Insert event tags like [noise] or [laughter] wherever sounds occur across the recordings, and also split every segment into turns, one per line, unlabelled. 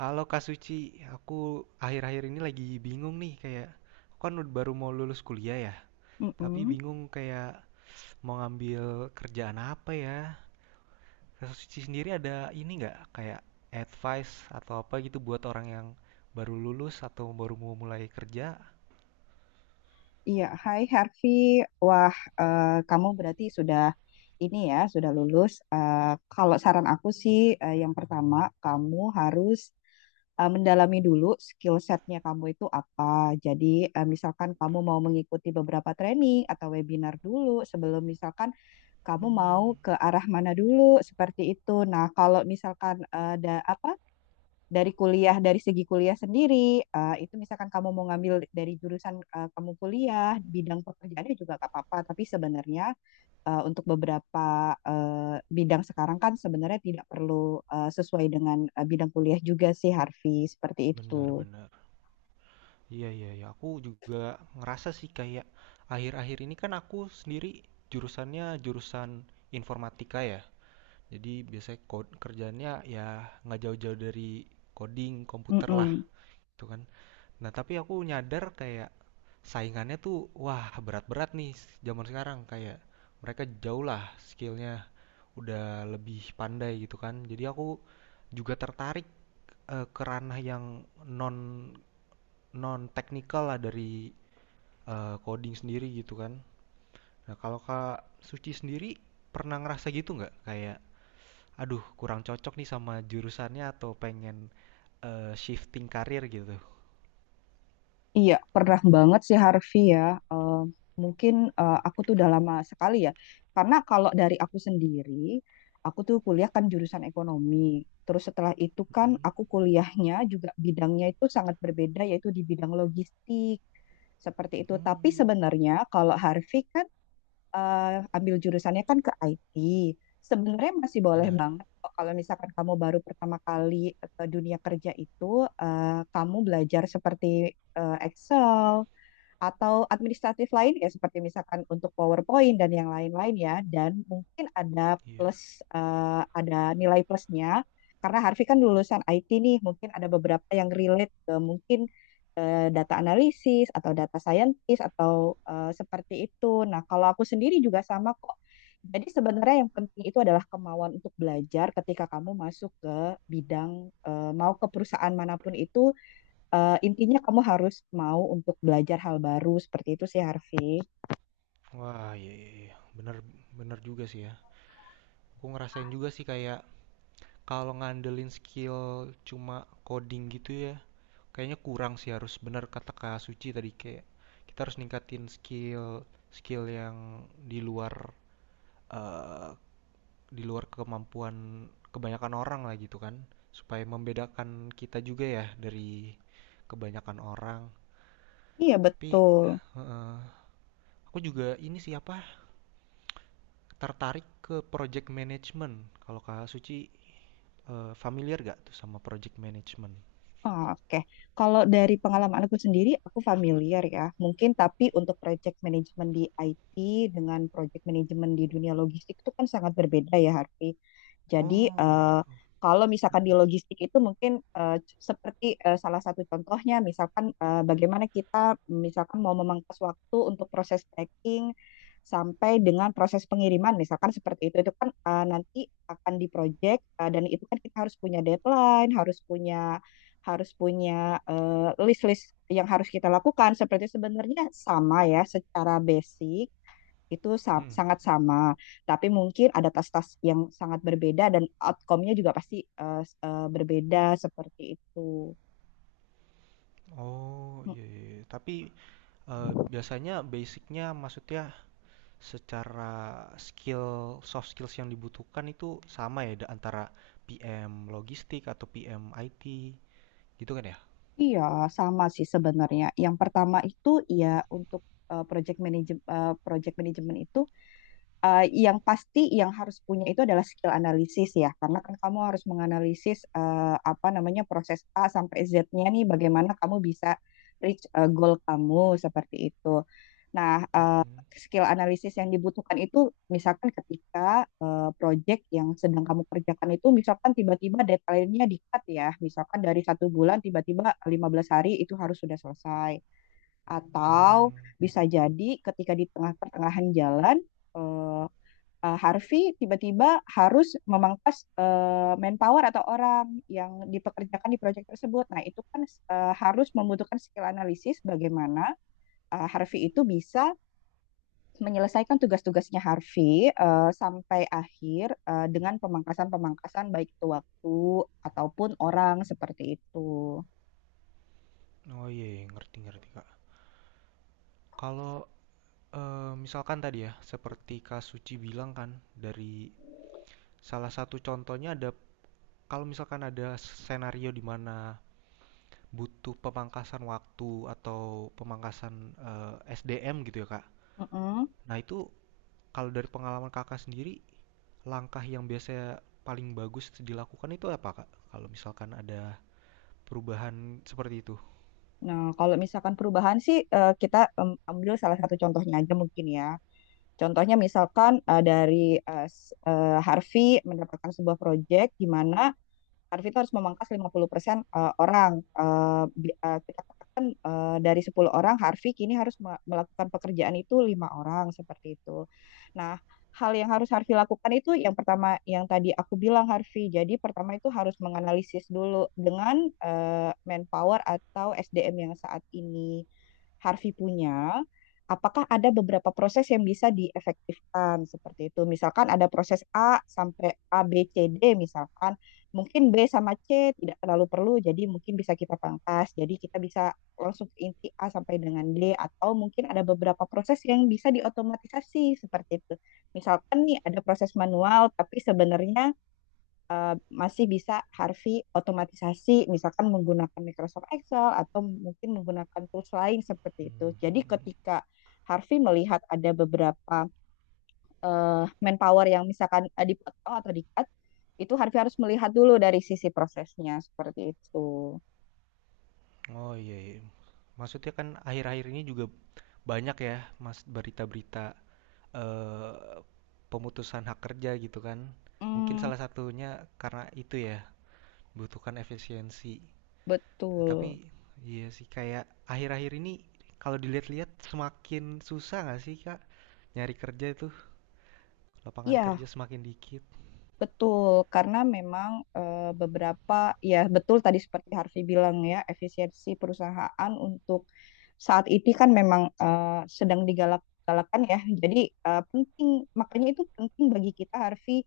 Halo Kak Suci, aku akhir-akhir ini lagi bingung nih, kayak aku kan baru mau lulus kuliah ya, tapi
Mm-mm.
bingung kayak mau ngambil kerjaan apa ya. Kak Suci sendiri ada ini nggak, kayak advice atau apa gitu buat orang yang baru lulus atau baru mau mulai kerja?
Iya, Hai Harvey. Wah, kamu berarti sudah ini ya, sudah lulus. Kalau saran aku sih, yang pertama kamu harus mendalami dulu skill setnya kamu itu apa. Jadi, misalkan kamu mau mengikuti beberapa training atau webinar dulu sebelum misalkan kamu mau
Hmm,
ke arah mana dulu seperti itu. Nah, kalau misalkan ada apa dari kuliah dari segi kuliah sendiri itu misalkan kamu mau ngambil dari jurusan kamu kuliah bidang pekerjaannya juga gak apa-apa tapi sebenarnya untuk beberapa bidang sekarang kan sebenarnya tidak perlu sesuai dengan bidang kuliah juga sih Harvey seperti itu.
benar-benar. Iya, iya, iya, aku juga ngerasa sih kayak akhir-akhir ini kan aku sendiri jurusannya jurusan informatika ya. Jadi biasanya kerjaannya ya nggak jauh-jauh dari coding komputer lah,
Mm-mm.
gitu kan. Nah, tapi aku nyadar kayak saingannya tuh wah berat-berat nih zaman sekarang, kayak mereka jauh lah skillnya, udah lebih pandai gitu kan. Jadi aku juga tertarik ke ranah yang non non teknikal lah dari coding sendiri gitu kan. Nah, kalau Kak Suci sendiri pernah ngerasa gitu nggak, kayak aduh kurang cocok nih sama jurusannya atau pengen shifting karir gitu.
Iya, pernah banget sih Harvey ya. Eh, Mungkin aku tuh udah lama sekali ya. Karena kalau dari aku sendiri, aku tuh kuliah kan jurusan ekonomi. Terus setelah itu kan
Mm.
aku kuliahnya juga bidangnya itu sangat berbeda yaitu di bidang logistik. Seperti itu. Tapi
Hmm,
sebenarnya kalau Harvey kan ambil jurusannya kan ke IT. Sebenarnya masih boleh
benar.
banget kok kalau misalkan kamu baru pertama kali ke dunia kerja itu, kamu belajar seperti Excel, atau administratif lain ya seperti misalkan untuk PowerPoint dan yang lain-lain ya dan mungkin ada
Iya.
plus ada nilai plusnya karena Harvey kan lulusan IT nih mungkin ada beberapa yang relate ke mungkin data analisis atau data scientist atau seperti itu. Nah, kalau aku sendiri juga sama kok. Jadi sebenarnya yang penting itu adalah kemauan untuk belajar ketika kamu masuk ke bidang mau ke perusahaan manapun itu. Eh, intinya kamu harus mau untuk belajar hal baru seperti itu sih Harvey.
Wah, iya, iya, iya. Benar, benar juga sih ya. Aku ngerasain juga sih kayak kalau ngandelin skill cuma coding gitu ya, kayaknya kurang sih, harus benar kata Kak Suci tadi, kayak kita harus ningkatin skill, yang di luar, eh, di luar kemampuan kebanyakan orang lah gitu kan, supaya membedakan kita juga ya dari kebanyakan orang,
Iya
tapi
betul.
eh, aku juga ini siapa, tertarik ke project management. Kalau Kak Suci familiar gak tuh sama project management?
Oke, kalau dari pengalaman aku sendiri, aku familiar ya. Mungkin tapi untuk project management di IT dengan project management di dunia logistik itu kan sangat berbeda ya, Harvey. Jadi
Oh gitu.
eh, kalau misalkan di logistik itu mungkin eh, seperti salah satu contohnya, misalkan bagaimana kita misalkan mau memangkas waktu untuk proses packing sampai dengan proses pengiriman, misalkan seperti itu. Itu kan nanti akan di project dan itu kan kita harus punya deadline, harus punya eh, list-list yang harus kita lakukan. Seperti sebenarnya sama ya, secara basic itu
Mm.
sangat sama, tapi mungkin ada tas-tas yang sangat berbeda dan outcome-nya juga pasti berbeda seperti itu.
Oh
Mm,
iya, iya. Tapi biasanya basicnya, maksudnya secara skill, soft skills yang dibutuhkan itu sama ya, antara PM logistik atau PM IT gitu kan ya?
Iya, sama sih sebenarnya. Yang pertama itu ya untuk eh, project manage project management itu yang pasti yang harus punya itu adalah skill analisis ya, karena kan kamu harus menganalisis apa namanya proses A sampai Z-nya nih, bagaimana kamu bisa reach goal kamu seperti itu. Nah,
Mm-mm.
skill analisis yang dibutuhkan itu misalkan ketika project yang sedang kamu kerjakan itu misalkan tiba-tiba deadline-nya di-cut ya, misalkan dari satu bulan tiba-tiba 15 hari itu harus sudah selesai.
Hmm.
Atau bisa jadi ketika di tengah pertengahan jalan eh, Harvey tiba-tiba harus memangkas manpower atau orang yang dipekerjakan di proyek tersebut. Nah, itu kan harus membutuhkan skill analisis bagaimana Harvey itu bisa menyelesaikan tugas-tugasnya Harvey sampai akhir dengan pemangkasan-pemangkasan baik itu waktu ataupun orang seperti itu.
Oh iya, iya, ngerti ngerti Kak. Kalau misalkan tadi ya seperti Kak Suci bilang kan, dari salah satu contohnya ada, kalau misalkan ada skenario di mana butuh pemangkasan waktu atau pemangkasan SDM gitu ya Kak.
Mm-mm.
Nah, itu kalau dari pengalaman Kakak sendiri, langkah yang biasanya paling bagus dilakukan itu apa, Kak? Kalau misalkan ada perubahan seperti itu.
Nah, kalau misalkan perubahan sih kita ambil salah satu contohnya aja mungkin ya. Contohnya misalkan eh, dari eh, s- eh, Harvey mendapatkan sebuah proyek di mana Arvita harus memangkas 50% persen orang. Kita katakan dari 10 orang, Harvey kini harus melakukan pekerjaan itu 5 orang seperti itu. Nah, hal yang harus Harvey lakukan itu yang pertama yang tadi aku bilang Harvey. Jadi pertama itu harus menganalisis dulu dengan manpower atau SDM yang saat ini Harvey punya, apakah ada beberapa proses yang bisa diefektifkan seperti itu. Misalkan ada proses A, B, C, D misalkan. Mungkin B sama C tidak terlalu perlu, jadi mungkin bisa kita pangkas. Jadi kita bisa langsung ke inti A sampai dengan D, atau mungkin ada beberapa proses yang bisa diotomatisasi seperti itu. Misalkan nih ada proses manual, tapi sebenarnya masih bisa Harvey otomatisasi, misalkan menggunakan Microsoft Excel atau mungkin menggunakan tools lain seperti itu. Jadi ketika Harvey melihat ada beberapa eh, manpower yang misalkan dipotong atau di-cut, itu Harvey harus melihat dulu dari sisi prosesnya seperti itu.
Oh iya, iya. Maksudnya kan akhir-akhir ini juga banyak ya, Mas, berita-berita eh, pemutusan hak kerja gitu kan. Mungkin
Hmm,
salah satunya karena itu ya, butuhkan efisiensi. Nah, tapi
betul.
iya sih, kayak akhir-akhir ini kalau dilihat-lihat semakin susah nggak sih, Kak? Nyari kerja itu, lapangan
Iya,
kerja semakin dikit.
betul. Karena memang eh, beberapa, ya betul tadi seperti Harvey bilang ya, efisiensi perusahaan untuk saat ini kan memang sedang digalak-galakan ya. Jadi penting, makanya itu penting bagi kita Harvey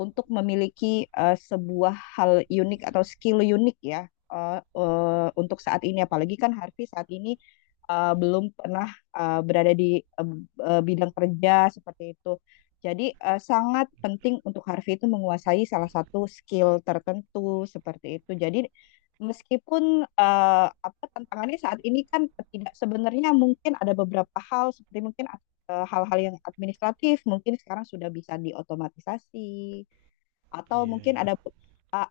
untuk memiliki sebuah hal unik atau skill unik ya untuk saat ini. Apalagi kan Harvey saat ini belum pernah berada di bidang kerja seperti itu. Jadi sangat penting untuk Harvey itu menguasai salah satu skill tertentu seperti itu. Jadi meskipun, tantangannya saat ini kan tidak sebenarnya mungkin ada beberapa hal seperti mungkin, hal-hal yang administratif mungkin sekarang sudah bisa diotomatisasi atau
Iya, yeah,
mungkin
iya. Yeah.
ada be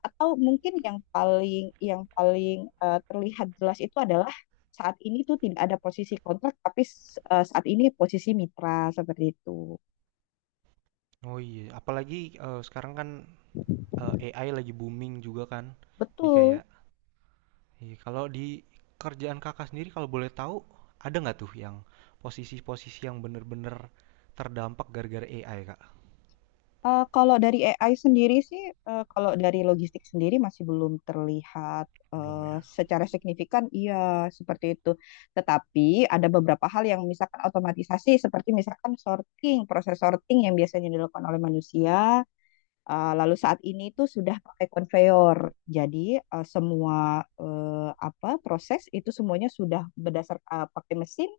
atau mungkin yang paling terlihat jelas itu adalah saat ini tuh tidak ada posisi kontrak tapi, saat ini posisi mitra, seperti itu.
Oh iya, apalagi sekarang kan AI lagi booming juga kan. Di
Betul.
kayak, iya, kalau di kerjaan kakak sendiri kalau boleh tahu, ada nggak tuh yang posisi-posisi yang bener-bener terdampak gara-gara AI kak?
Kalau dari AI sendiri sih, kalau dari logistik sendiri masih belum terlihat
Belum ya.
secara signifikan, iya seperti itu. Tetapi ada beberapa hal yang misalkan otomatisasi, seperti misalkan sorting, proses sorting yang biasanya dilakukan oleh manusia, lalu saat ini itu sudah pakai konveyor. Jadi semua apa proses itu semuanya sudah berdasar pakai mesin.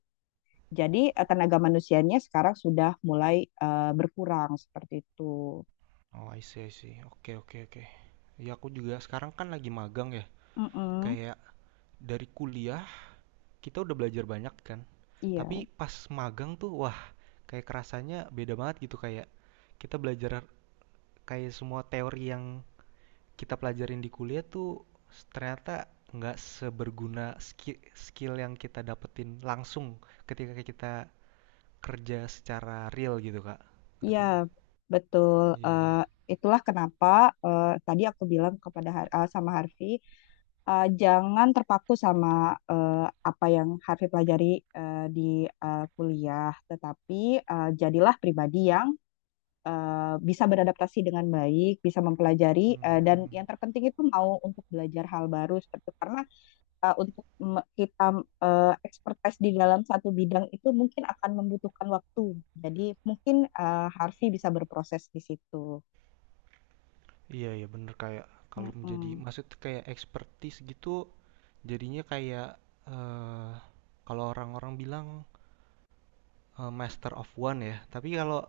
Jadi tenaga manusianya sekarang sudah mulai berkurang seperti itu.
Oh, I see, I see. Oke, oke, oke. Ya aku juga sekarang kan lagi magang ya.
Mm-mm,
Kayak dari kuliah kita udah belajar banyak kan. Tapi
iya,
pas magang tuh wah, kayak kerasanya beda banget gitu, kayak kita belajar kayak semua teori yang kita pelajarin di kuliah tuh ternyata nggak seberguna skill yang kita dapetin langsung ketika kita kerja secara real gitu Kak.
iya,
Ngerti?
betul.
Iya, iya.
Eh, Itulah kenapa tadi aku bilang kepada sama Harvey, jangan terpaku sama eh, apa yang Harvey pelajari di kuliah, tetapi jadilah pribadi yang bisa beradaptasi dengan baik, bisa mempelajari,
Mhm,
dan
mhm.
yang terpenting itu mau untuk belajar hal baru seperti karena untuk kita expertise di dalam satu bidang itu mungkin akan membutuhkan waktu. Jadi mungkin Harvey bisa berproses di situ.
Iya, iya bener, kayak kalau menjadi
Mm-mm.
maksud kayak expertise gitu, jadinya kayak eh kalau orang-orang bilang, master of one ya, tapi kalau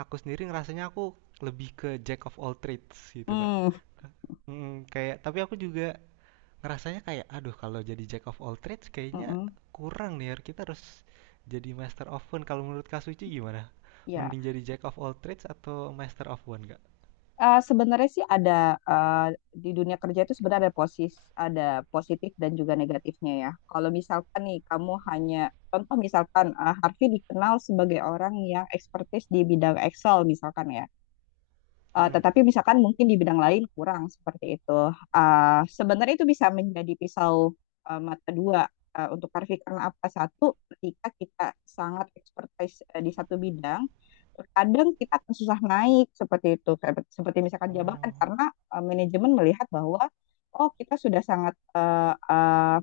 aku sendiri ngerasanya aku lebih ke jack of all trades gitu Kak.
Mm-mm.
Ka- Mm, kayak tapi aku juga ngerasanya kayak aduh kalau jadi jack of all trades kayaknya
Mm-mm.
kurang nih Yar. Kita harus jadi master of one. Kalau menurut Kak Suci gimana,
Ya,
mending jadi jack of all trades atau master of one gak?
Sebenarnya sih ada eh, di dunia kerja itu sebenarnya ada positif dan juga negatifnya ya. Kalau misalkan nih kamu hanya contoh misalkan Harvey dikenal sebagai orang yang ekspertis di bidang Excel misalkan ya.
Mm-mm.
Tetapi misalkan mungkin di bidang lain kurang seperti itu. Sebenarnya itu bisa menjadi pisau mata dua untuk karena apa satu ketika kita sangat expertise di satu bidang, terkadang kita akan susah naik seperti itu, seperti misalkan jabatan
Oh,
karena manajemen melihat bahwa oh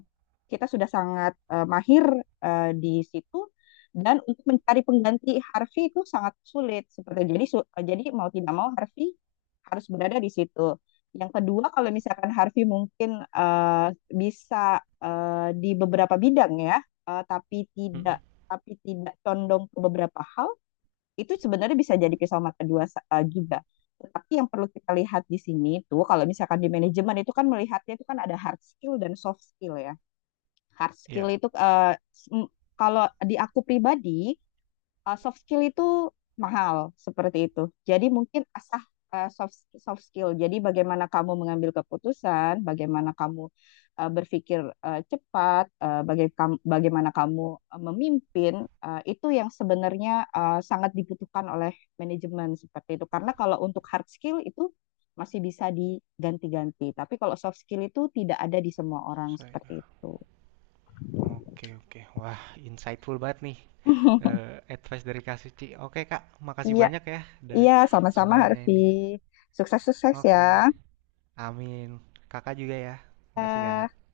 kita sudah sangat mahir di situ, dan untuk mencari pengganti Harvey itu sangat sulit seperti jadi mau tidak mau Harvey harus berada di situ. Yang kedua kalau misalkan Harvey mungkin bisa di beberapa bidang ya, tapi tidak
Mm-mm.
tapi tidak condong ke beberapa hal, itu sebenarnya bisa jadi pisau mata dua juga. Tetapi yang perlu kita lihat di sini itu kalau misalkan di manajemen itu kan melihatnya itu kan ada hard skill dan soft skill ya. Hard skill
Ya.
itu s- m- kalau di aku pribadi soft skill itu mahal seperti itu. Jadi mungkin asah soft soft skill. Jadi bagaimana kamu mengambil keputusan, bagaimana kamu berpikir cepat, bagaimana kamu memimpin itu yang sebenarnya sangat dibutuhkan oleh manajemen seperti itu. Karena kalau untuk hard skill itu masih bisa diganti-ganti, tapi kalau soft skill itu tidak ada di semua orang
Saya.
seperti itu.
Oke, oke, wah insightful banget nih
[laughs]
eh, advice dari Kak Suci. Oke Kak, makasih
Iya,
banyak ya dari
iya, sama-sama
semuanya
Harvey.
ini.
Sukses-sukses ya.
Oke, amin, kakak juga ya, makasih
Kak.
Kak.